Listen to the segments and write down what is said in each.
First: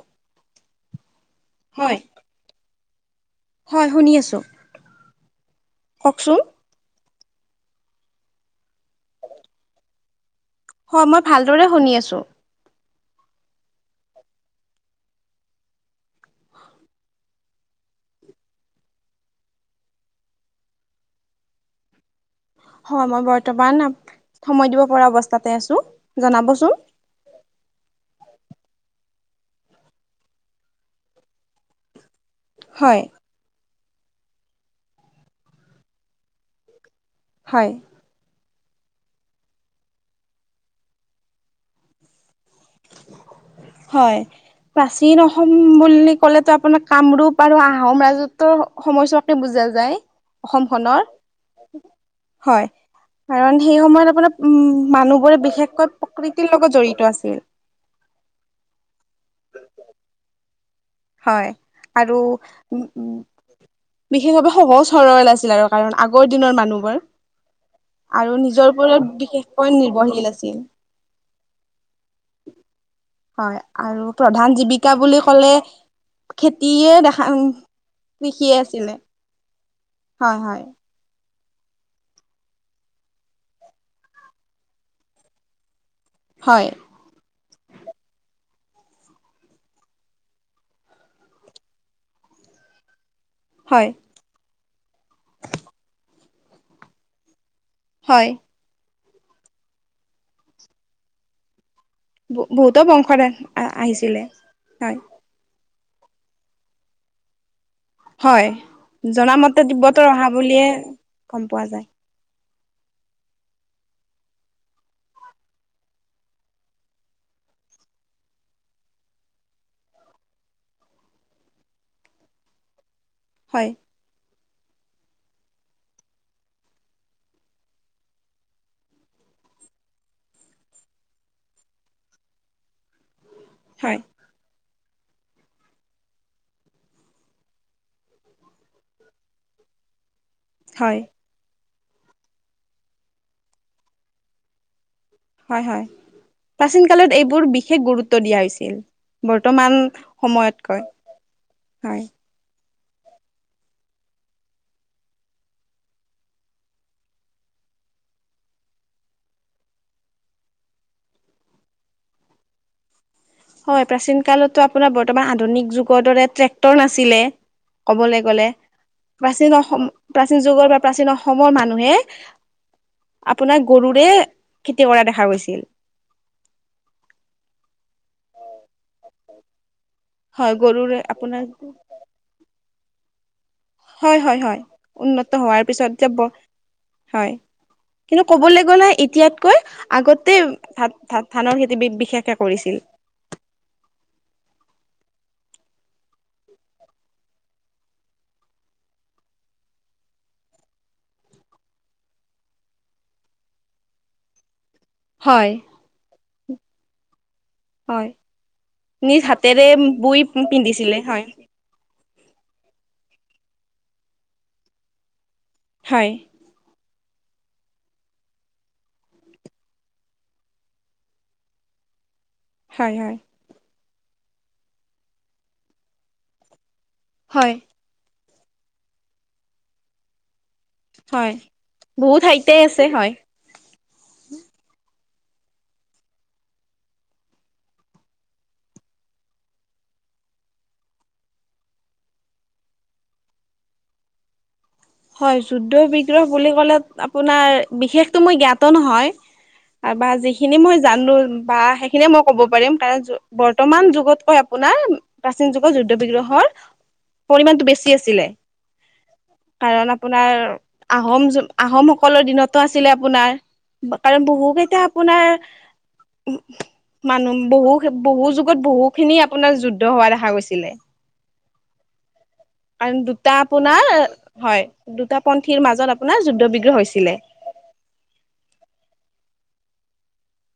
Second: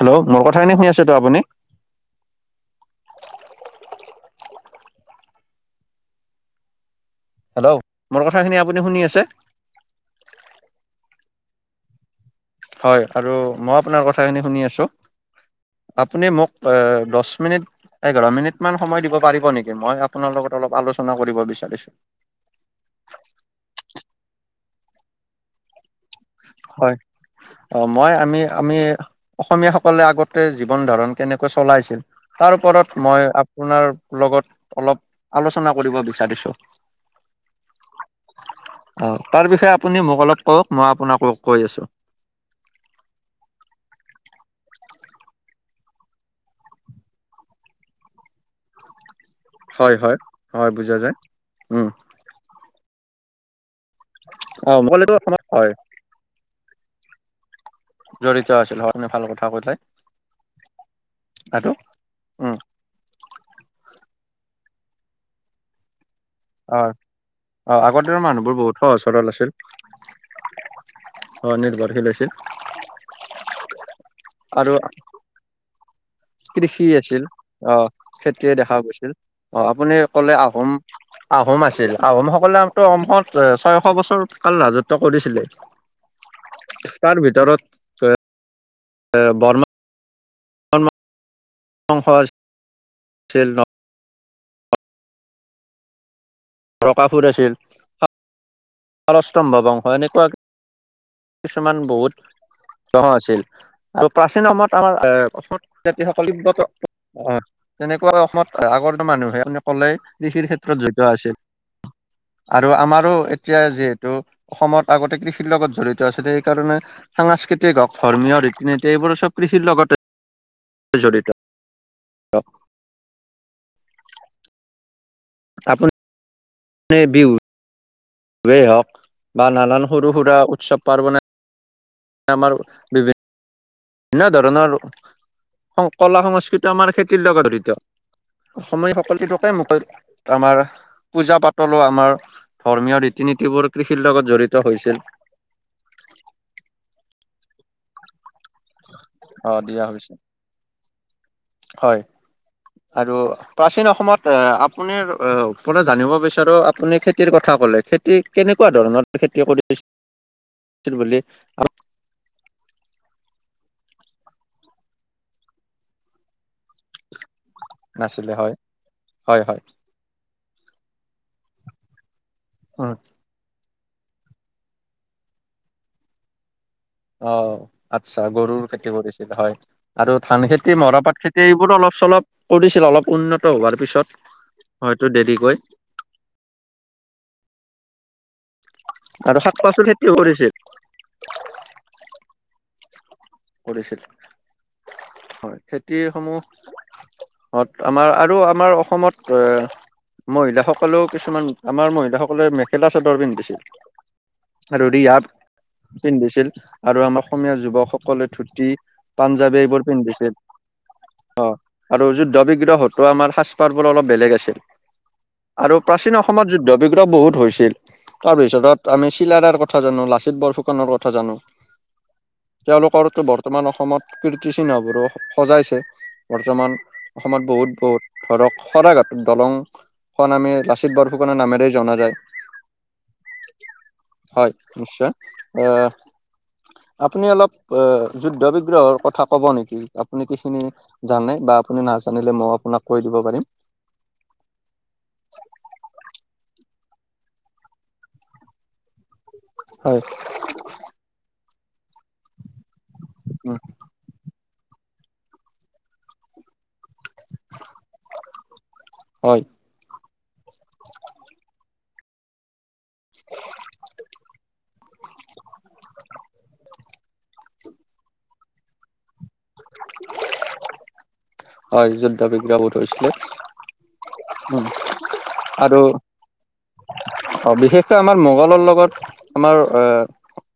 Hello, মোৰ কথাখিনি শুনি আছে তো আপুনি? হয় হয় শুনি আছো, কওঁকচোন। হেল্ল', মোৰ কথাখিনি আপুনি শুনি আছে? হয়, মই ভালদৰে শুনি আছো। হয়, আৰু মই আপোনাৰ কথাখিনি শুনি আছোঁ। আপুনি মোক এ, দশ মিনিট এঘাৰ মিনিট মান সময় দিব পাৰিব নেকি, মই আপোনাৰ লগত অলপ আলোচনা কৰিব বিচাৰিছোঁ। হয় মই বৰ্তমান আপ, সময় দিব পৰা অৱস্থাতে আছোঁ। হয়, অ', মই আমি আমি অসমীয়াসকলে আগতে জীৱন ধাৰণ কেনেকৈ চলাইছিল তাৰ হয় ওৰত মই আপোনাৰ লগত অলপ আলোচনা কৰিব বিচাৰিছোঁ। হয়। অ', তাৰ বিষয়ে আপুনি মোক অলপ কওঁক মই আপোনাকো কৈ আছো। হয়। প্ৰাচীন অসম বুলি ক'লেতো আপোনাৰ কামৰূপ আৰু আহোম ৰাজত্বৰ সময়ছোৱা বুজা হয় যায় হয় হয় বুজা অসমখনৰ, যায়। উম, হয়। কাৰণ সেই সময়ত আপোনাৰ উম, অ' মই ক'লেতো মানুহবোৰে হয়। বিশেষকৈ প্ৰকৃতিৰ লগত জড়িত আছিল। জড়িত আছিল হয়, আপুনি ভাল কথা কৈলে। হয়, আৰু [unintelligible] বিশেষভাৱে সহজ-সৰল আছিল আৰু কাৰণ আগ আগৰ দিনৰ হয়। মানুহবোৰ। অ' আগৰ দিনৰ আৰু মানুহবোৰ নিজৰ বহুত সহজ ওপৰত সৰল আছিল বিশেষকৈ নিৰ্ভৰশীল আছিল। অ', নিৰ্ভৰশীল আছিল। হয়, আৰু প্ৰধান আৰু জীৱিকা বুলি ক'লে কৃষি খেতিয়ে আছিল দেখা অ', খেতিয়ে কৃষিয়ে দেখা আছিলে গৈছিল। অ', আপুনি ক'লে হয় হয় আহোম আহোম আছিল, আহোমসকলেটো অসমত ছয়শ বছৰ কাল ৰাজত্ব কৰিছিলে। হয় তাৰভিতৰত ত এ বৰ্ম [unintelligible] বংশজ হয়। বকাসুৰ আছিল। হয় পলস্তম্ভ বংশ এনেকুৱাক কিছুমান বহুত বহুতো [unintelligible] বংশত আছিল। আৰু আহিছিলে প্ৰাচীন সময়ত আমাৰ হয় এ অসম জাতি সকল তিব্বত [unintelligible] তেনেকুৱা হয় অসমত আগৰ মানুহে আপুনি জনামতে ক'লেই, তিব্বতৰ অহা কৃষিৰ বুলিয়ে ক্ষেত্ৰত জড়িত আছিল। গম পোৱা যায় আৰু আমাৰো এতিয়া যিহেতু, অসমত আগতে কৃষিৰ লগত জড়িত ত আছিলে সেইকাৰণে সাংস্কৃতিক হওক ধৰ্মীয় ৰীতি-নীতি এইবোৰ চব কৃষিৰ লগতে জড়িত [unintelligible] হয়। আপু [unintelligible] নি বিহু বোৰে হওঁক, বা নানান সৰু সুৰা উৎসৱ পাৰ্বণে আমাৰ বিভি হয় ভিন্ন ধৰণৰ সং কলা সংস্কৃতিয়ো আমাৰ খেতিৰ লগত জড়িত। অসমে সকলো [unintelligible] মকেই আমাৰ হয় পূজা পাতলো আমাৰ, ধৰ্মীয় ৰীতি নীতিবোৰ কৃষিৰ লগত জড়িত হৈছিল। হয় হয়, প্ৰাচীন কালত এইবোৰ বিশেষ গুৰুত্ব দিয়া হৈছে আহ বৰ্তমান দিয়া হৈছিল সময়তকৈ, হয়। আৰু প্ৰাচীন অসমত আপুনি পৰা জানিব বিচাৰোঁ আপুনি খেতিৰ কথা ক'ল খেতি কেনেকুৱা ধৰণৰ [unintelligible] খেতি কৰিছিল বুলি [unintelligible] হয়, প্ৰাচীন কালতো আপোনাৰ বৰ্তমান আধুনিক যুগৰ দৰে ট্ৰেক্টৰ নাছিলে। ক'বলৈ নাছিলে গ'লে। হয় হয় প্ৰাচীন হয় অসম প্ৰাচীন যুগৰ বা প্ৰাচীন অসমৰ মানুহে আপোনাক গৰুৰে খেতি কৰা দেখা গৈছিল। অ', আচ্ছা গৰুৰ খেতি কৰিছিল হয়। আৰু ধান হয় খেতি গৰুৰে মৰাপাট আপোনাৰ খেতি এইবোৰো অলপ চলপ কৰিছিল। অলপ উন্নত হোৱাৰ পিছত হয়, হয়, হয় হয়তো উন্নত দেৰিকৈ হোৱাৰ পিছত [unintelligible] হয়। কিন্তু ক'বলৈ ক'বলৈ গ'লে আৰু শাক এতিয়াতকৈ পাচলি খেতিও আগতেই কৰিছিল ধা-ধানৰ খেতি বি-বিশেষে কৰিছিল। কৰিছিল হয় খেতিসমূহ অ', অত আমাৰ আৰু আমাৰ অসমত এ মহিলাসকলেও কিছুমান আমাৰ মহিলাসকলে মেখেলা চাদৰ পিন্ধিছিল। আৰু ৰিহা হয় পিন্ধিছিল আৰু আমাৰ অসমীয়া হয় যুৱকসকলে ধুতি নিজ পাঞ্জাৱী হাতেৰে এইবোৰ বই পিন্ধিছিল। পিন্ধিছিলে হয় অ', আৰু যুদ্ধ বিগ্ৰহ হতো আমাৰ সাজ পাৰবোৰ বেলেগ আছিল আৰু হয় প্ৰাচীন অসমত যুদ্ধ বহুত হৈছিল। তাৰভিতৰত আমি চিলাৰায়ৰ কথা জানো, লাচিত বৰফুকনৰ কথা জানো। [inaudible] হয় হয় কৰোতো বৰ্তমান অসমত কীৰ্তিচিহ্নবোৰো সজাইছে। বৰ্তমান অসমত হয় বহুত বহুত ধৰক শৰাঘাটৰ দলং খন আমি লাচিত হয় বৰফুকনৰ নামেৰে জনা যায়। বহুত ঠাইতে আছে হয় হয়, নিশ্চয় আহ আপুনি অলপ অ', যুদ্ধ বিগ্ৰহৰ কথা ক'ব নেকি? আপুনি কিখিনি জানে বা আপুনি নাজানিলে মই অলপ কৈ দিব পাৰিম। হয়, যুদ্ধ বিগ্ৰহ বুলি ক'লে আপোনাৰ বিশেষতো মই জ্ঞাত নহয়৷ হয়। বা যিখিনি মই জানো বা সে সেইখিনিয়ে মই ক'ব পাৰিম। কাৰণ উম, বৰ্তমান যুগতকৈ আপোনাৰ প্ৰাচীন যুগৰ যুদ্ধ বিগ্ৰহৰ পৰিমণতটো বেছি আছিলে। হয় কাৰণ আপোনাৰ আহোম আহো আহোমসকলৰ দিনতো আছ আপোনাৰ। কাৰণ বহু কেইটা আপোনাৰ মানুহ বহু বহু যুগত বহুখিনি আপোনাৰ যুদ্ধ হোৱা দেখা গৈছিলে। হয়, য কাৰণ দুটা আপোনাৰ হয় উম, দুটা পন্থীৰ আৰু মাজত আপোনাৰ যুদ্ধ বিগ্ৰহ হৈছিলে। অ', বিশেষকৈ আমাৰ মোগলৰ লগত আমাৰ আহ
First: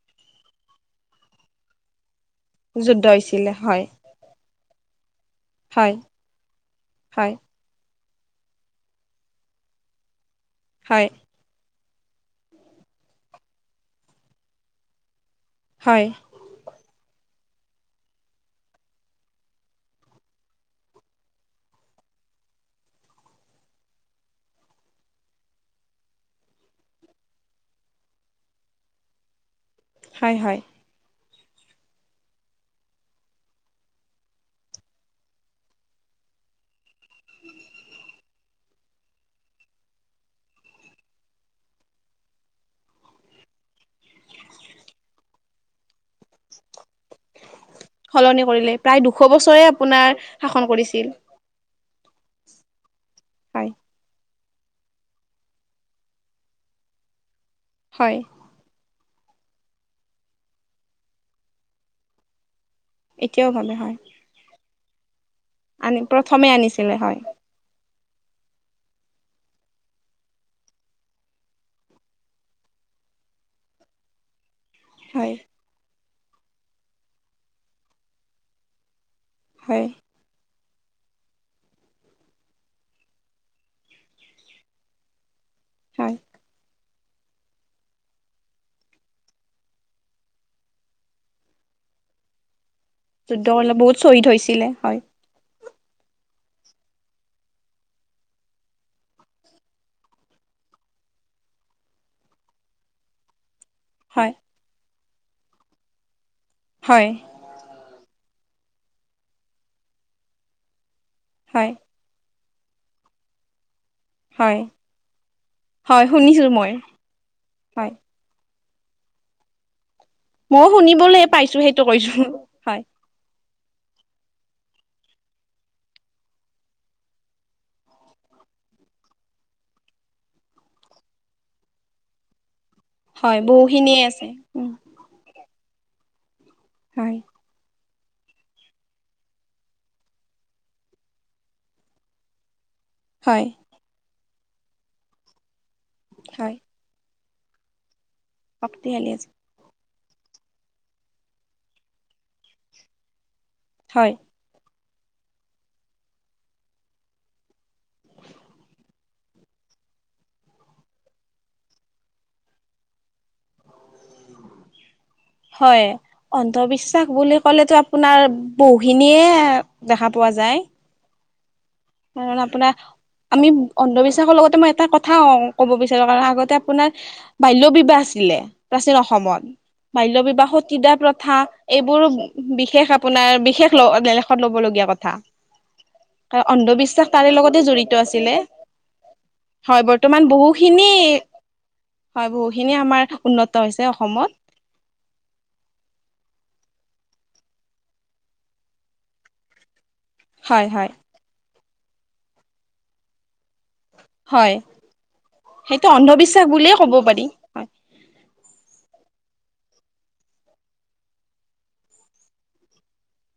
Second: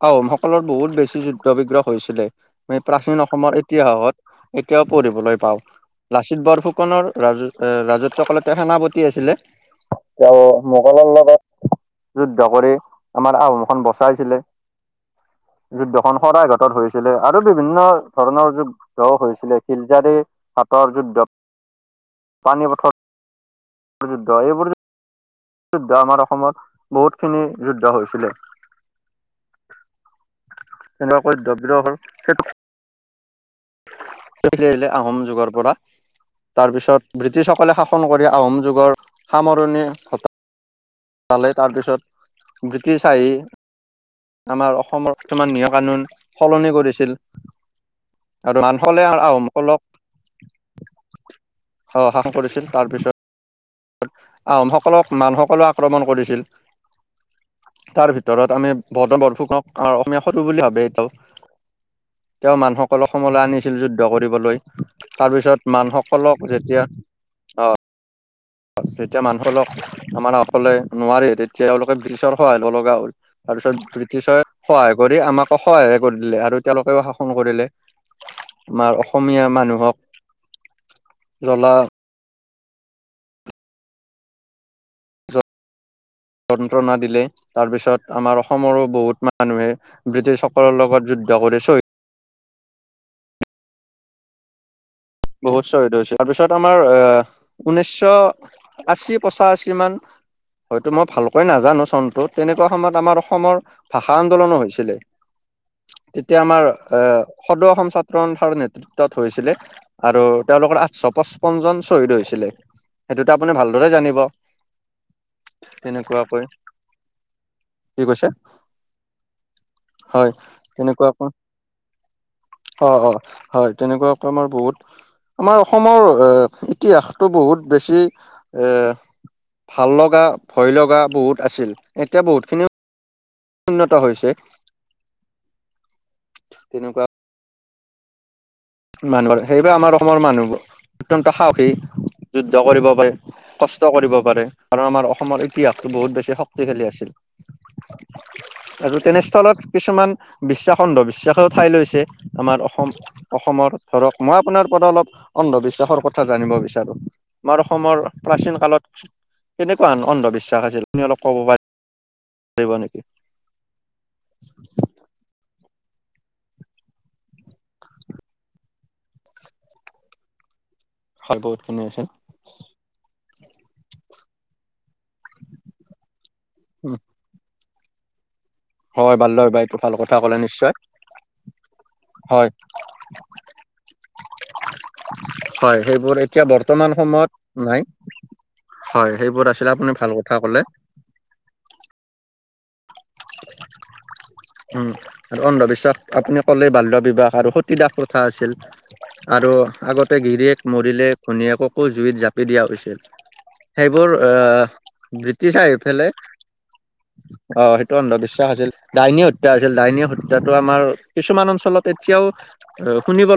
আহোমসকলৰ বহুত বেছি যুদ্ধ বিগ্ৰহ হৈছিলে। আমি যুদ্ধ প্ৰাচীন হৈছিলে অসমৰ হয় ইতিহাসত এতিয়াও পঢ়িবলৈ পাওঁ। হয় লাচিত বৰফুকনৰ হয় ৰাজ-ৰাজত্ব তেওঁ সেনাপতি আছিলে। তেওঁ হয় মোগলৰ লগত যুদ্ধ কৰি আমাৰ আহোমখন বচাইছিলে। হয় যুদ্ধখন সদায় ঘাটত হৈছিলে। আৰু বিভিন্ন ধৰণৰ যুদ্ধ হৈছিলে। শিলজাৰী হাটৰ যুদ্ধ। পানী পথৰ যুদ্ধ এইবোৰ যুদ্ধ আমাৰ অসমত বহুতখিনি যুদ্ধ হৈছিলে। হয়, হয়। [inaudible] আহিল আহিলে আহোম যুগৰ পৰা। তাৰ পিছত ব্ৰিটিছসকলে শাসন ক আহোম যুগৰ সামৰণি ঘটা পালে তাৰপিছত ব্ৰিটিছ আহি আমাৰ অসমৰ বৰ্তমান নিয়ম কানুন সলনি কৰিছিল। সলনি আৰু কৰিলে মানসকলে প্ৰায় দুশ বছৰে আহোমসকলক আপোনাৰ শাসন কৰিছিল। অ' শাসন কৰিছিল তাৰপিছত হয় আহোমসকলক মানসকলে আক্ৰমণ কৰিছিল। তাৰ হয় ভিতৰত আমি ভদ বৰফুকক অসমীয়া সৰু বুলি ভাবে এটোও, তেওঁৰ মানুহক সকল অসমলৈ এতিয়াও ভাবে আনিছিল হয় যুদ্ধ কৰিবলৈ। তাৰপিছত আনি মানুসকলক প্ৰথমে যেতিয়া, আনিছিলে হয় আহ। যেতিয়া মানুহলক আমাৰ অকলে নোৱাৰাৰে তেতিয়া এলোকে ব্ৰিটিছৰ সহায় ল লগা হ'ল। তাৰপিছত ব্ৰিটিছে সহায় কৰি হয় আমাকো সহায় কৰি দিলে আৰু তেওঁলোকেও শাসন কৰিলে, আমাৰ অসমীয়া হয় মানুহক, জ্বলা হম। যন্ত্ৰণা দিলে, তাৰ পিছত আমাৰ অসমৰো বহুত মানুহে ব্ৰিটিছ সকলৰ লগত যু জ্জা কৰি চই‌ যুদ্ধ অলপ বহুত শ্বহদ হৈছিলে হয়। বহুত শহদ হৈছিল তাৰপিছত আমাৰ আহ, ঊনৈছশ আশী পচাশী মান হয়তো মই ভালকৈ নাজানো চনটো তেনেকুৱা সময়ত আমাৰ অসমৰ, ভাষা হয় আন্দোলনো হৈছিলে। তেতিয়া আমাৰ হয় আহ সদৌ অসম ছাত্ৰ সন্থাৰ নেতৃত্বত হৈছিলে। আৰু তেওঁলোকৰ আঠশ পঁচপন্ন হয় জন শ্বহীদ হৈছিলে, সেইটোতে আপুনি ভাল ৰে জানিব। হয় হয় শুনিছো তেনেকুৱাকৈ, মই হয় কি কৈছে? হয় ময়ো তেনেকুৱ, শুনিবলৈ পাইছো সেইটো কৈছো হয় অ' অ' হয় তেনেকুৱা ক আমাৰ বহুত আমাৰ অসমৰ এ ইতিহাসটো বহুত বেছি এ ভাল লগা ভয় লগা, বহুত আছিল এতিয়া বহুতখিনি হয় উন্নত বহুখিনিয়ে আছে। হৈছে। তেনেকুৱা। হয় মানুহৰ সেইবাবে আমাৰ অসমৰ মানুহবোৰ, অত্যন্ত সাহসী যত কৰিব পাৰে হয় কষ্ট কৰিব পাৰে কাৰ আমাৰ অসমৰ ইতিহাস বহুত বেছি হয় শক্তিশালী আছিল। আৰু শক্তিশালী আছে তেনেস্থলত কিছুমান বিশ্বাসখণ্ড বিশ্বাস ঠাই লৈছে আমাৰ অসম অসমৰ হয় ধৰক মই আপোনাৰ পৰা অলপ অন্ধবিশ্বাসৰ কথা জানিব বিচাৰো, আমাৰ অসমৰ প্ৰাচীন কালত কেনেকুৱা অন্ধবিশ্বাস আছিল তুমি অলপ কব পাৰিবা, নেকি? [inaudible] হয়, অন্ধবিশ্বাস বুলি ক'লেহে তো আপোনাৰ বহ ভিনিয়ে দেখা পোৱা যায়। হয় বহুত খিনি আছিল কাৰণ আপোনাৰ, আমি অন্ধবিশ্বাসৰ লগতে মই এটা কথা ক'ব বিচাৰো কাৰ আগত তা আপোনাৰ বাল্য বিবাহ আছিলে, প্ৰাচীন হয় বাল্যৰ অসমত। বাই ভাল কথা বাল্য ক'লে বিবাহ নিশ্চয় তিতিদা প্ৰথা প্ৰথা এইবোৰো হয় বিশেষ আপোনাৰ বিশেষলেখত লবলগীয়া। বেয়া কথা। হয় সেইবোৰ কাৰণ এতিয়া বৰ্তমান অন্ধবিশ্বাস তাৰে সময়ত লগতে নাই, জড়িত আছিলে হয়, সেইবোৰ আছিলে হয় আপুনি ভাল বৰ্তমান কথা কলে। [inaudible] বহুখিনি হয় বহুখিনি আমাৰ উন্নত হৈছে অসমত উম আৰু অন্ধবিশ্বাস আপুনি কলেই বাল্য বিবাহ। আৰু সতডাস কথা আছিল, আৰু আগতে গিৰিয়ীয়েক হয় হয় মৰিলে ভনীয়েকক অ' জুইত জাপি দিয়া হৈছিল। সেইবোৰ হয় আহ, বতি থাই সেইটো সফালে অন্ধবিশ্বাস বুলিয়ে ক'ব পাৰি হয় অ'। অন্ধ বিশ্বাস আছিল ডাইনী হত্যা হৈছিল ডাইন হত্যাটো আমাৰ কিছুমান অঞ্চলত এতিয়াও শুনিব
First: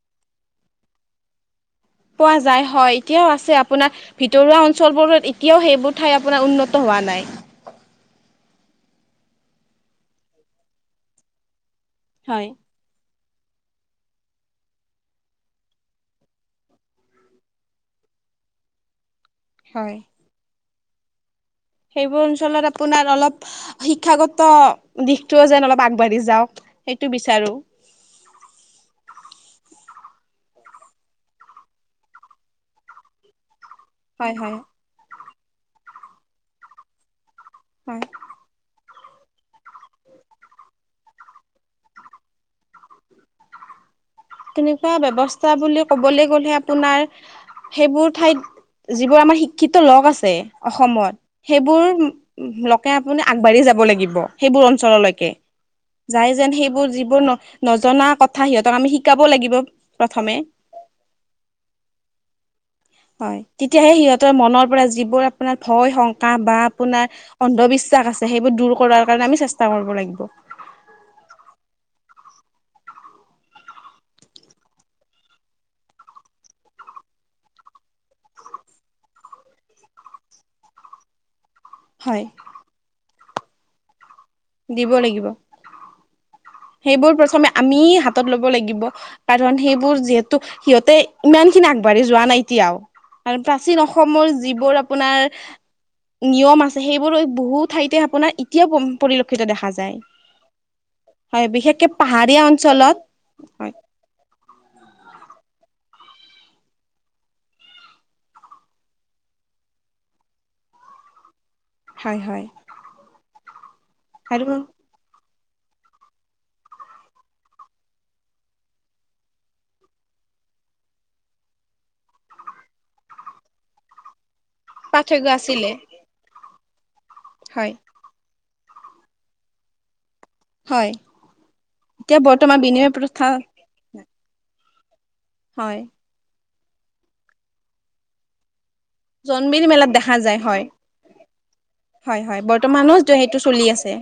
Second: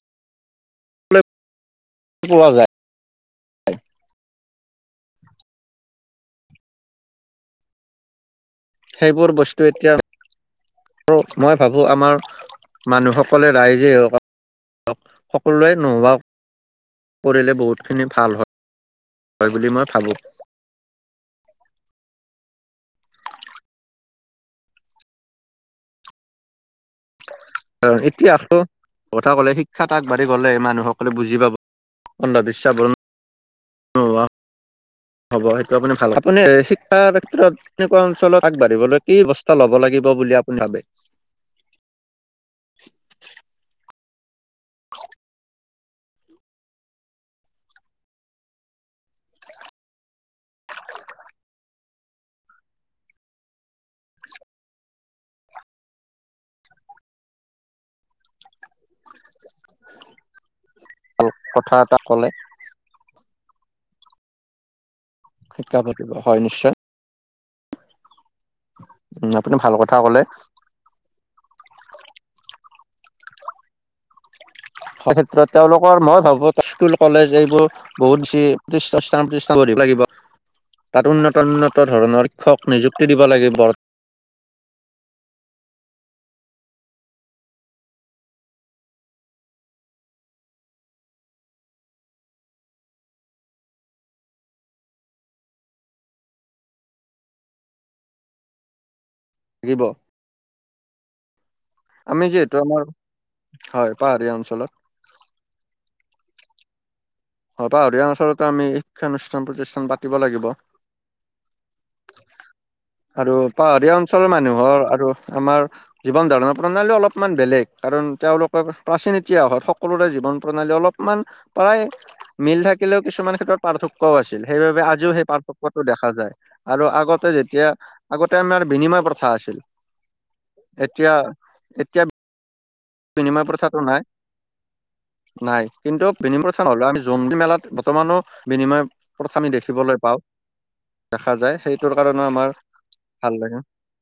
পোৱা যায় হয়, এতিয়াওঁ আছে আপোনাৰ ভিতৰুৱা অঞ্চ চলবৰত এতিয়াওঁ সেইবোৰ ঠাই আপোনাৰ উন্নত হোৱা নাই। সেইবোৰ বস্তু এতিয়া মই ভাবো আমাৰ হয় মানুহক সকলে ৰাইজেই হওঁক সকলোৱে নোহৱাওঁক পঢ়িলে বহুতখিনি ভাল হয় হয় বুলি মই হয় ভাবো। সেইবোৰ অঞ্চলত আপোনাৰ অলপ শিক্ষাগত দিশটোওঁ যেন অলপ আগবাঢ়ি যাওঁক। অ' এতিয়া আকৌ কথা ক'লে শিক্ষা আগবঢ়ি গলে মানুহসকলে বুজি পাব, অন্ধবিশ্বাস বোৰ নোহোৱা হয় হয়। হ'ব সেইটো আপুনি ভাল আপুনি শিক্ষাৰ ক্ষেত্ৰত তেনেকুৱা হয়। অঞ্চলত আগবাঢ়িবলৈ কি ব্যৱস্থা ল'ব লাগিব বুলি আপুনি ভাবে? তেনেকুৱা ব্যৱস্থা বুলি কবলৈ গ'লেহে আপোনাৰ সেইবোৰ ঠাইত যিবোৰ আমাৰ শিক্ষিত লোক আছে অসমত, সেইবোৰ লোকে আপুনি আগবাঢ়ি যায় যাব লাগিব সেইবোৰ অঞ্চললৈকে। যাই যেন সেইবোৰ যিবোৰ ন নজনা কথা সিহঁতক আমি শিকাব লাগিব। প্ৰথমে ভাল কথা এটা ক'লে। হয় তেতিয়াহে সিহঁতৰ মনৰ পৰা যিবোৰ আপোনাৰ শিক্ষা ভয় পাতিব শংকা হয় বা নিশ্চয় আপোনাৰ অন্ধবিশ্বাস আছে সেইবোৰ দূৰ কৰাৰ কাৰণে উম, আমি আপুনি চেষ্টা ভাল কৰিব কথা ক'লে। লাগিব। [inaudible] সেই ক্ষেত্ৰত তেওঁলোকৰ মই ভাবো স্কুল কলেজ এইবোৰ বহুত বেছি শিক্ষানুস্থান প্ৰতিষ্ঠান গঢ়িব লাগিব। তাত উন্নত উন্নত হয় ধৰণৰ শিক্ষক নিযুক্তি দিব লাগিব দিব লাগিব। অ সেইবোৰ প্ৰথমে আমি হাতত ল'ব লাগিব। কাৰণ সেইবোৰ যিহেতু সিহঁতে ইমান খিনি আগবাঢ়ি যোৱা নাই এতিয়াওঁ। কাৰন প্ৰাচীন অসমৰ যিবোৰ আপোনাৰ নিয়ম আছে, সেইবোৰ বহু ঠাইতে আপোনাৰ এতিয়া পৰিলক্ষিত দেখা লাগিব। যায়। হয় বিশেষ আমি পাহাৰীয়া যিহেতু আমাৰ অঞ্চলত, হয়। পাহাৰীয়া অঞ্চলত পাহৰিীয়া অঞ্চলতো আমি শিক্ষানুষ্ঠান প্ৰতিষ্ঠান পাতিব লাগিব। হয় হয়। আৰু পাহাৰীয়া অঞ্চলৰ আৰু মানুহৰ আৰু আমাৰ জীৱন ধাৰণৰ প্ৰণালী অলপমান বেলেগ, কাৰণ তেওঁলোকে প্ৰাচীন এতিয়া হয় সকলোৰে জীৱন প্ৰণালী অলপমান প্ৰায় মিল থাকিলেওঁ কিছুমান ক্ষেত্ৰত পাৰ্থক্যওঁ আছিল, সেইবাবে আজিও পাৰ্থক্য সেই আছিলে পাৰ্থক্যতো দেখা যায়। আৰু আগতে যেতিয়া হয় আগতে আমাৰ বিনিময় প্ৰথা আছিল। হয় এতিয়া এতিয়া বৰ্তমান বিনিময় প্ৰথা বিনিময় প্ৰথাটো নাই। নাই হয় কিন্তু বিনিময় লেও আমি জোনবিল মেলাত বৰ্তমানো বিনিময় প্ৰথা আমি জোনবিল মেলাত দেখিবলৈ দেখা পাওঁ। যায় হয় দেখা যায় সেইটোৰ হয় কাৰণেওঁ হয় আমাৰ বৰ্তমানো ভাল সেইটো লাগে। চলি আছে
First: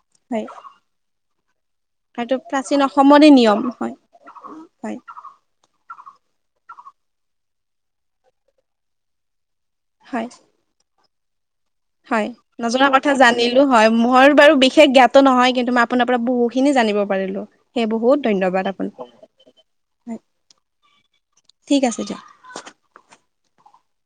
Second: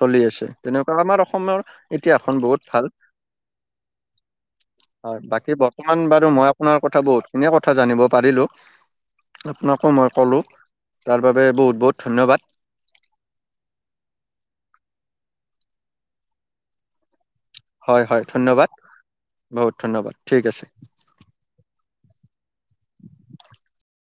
চলি হয় আছে, তেনেকুৱা আমাৰ অসমৰ আৰু ইতিহাসখন বহুত প্ৰাচীন ভাল। অসমৰে নিয়ম হয় হয়। বাকী বৰ্তমান বাৰ আৰু মই আপোনাৰ কথা বহুত খিনিয় কথা জানিব পাৰিলো, আপোনাকো মই হয় ক'লো তাৰ বাবে বহুত বহুত হয় ধন্যবাদ। নজনা কথা জানিলো, হয়। মোৰ বাৰু বিশেষ জ্ঞা ত নহয় কিন্তু, মই আপোনাৰ পৰা বহুখিনি জানিব পাৰিলো। সেইয় হয় হয় বহুত ধন্যবাদ আপোন। বহুত ধন্যবাদ হয় ঠিক আছে। ঠিক আছে দিয়া।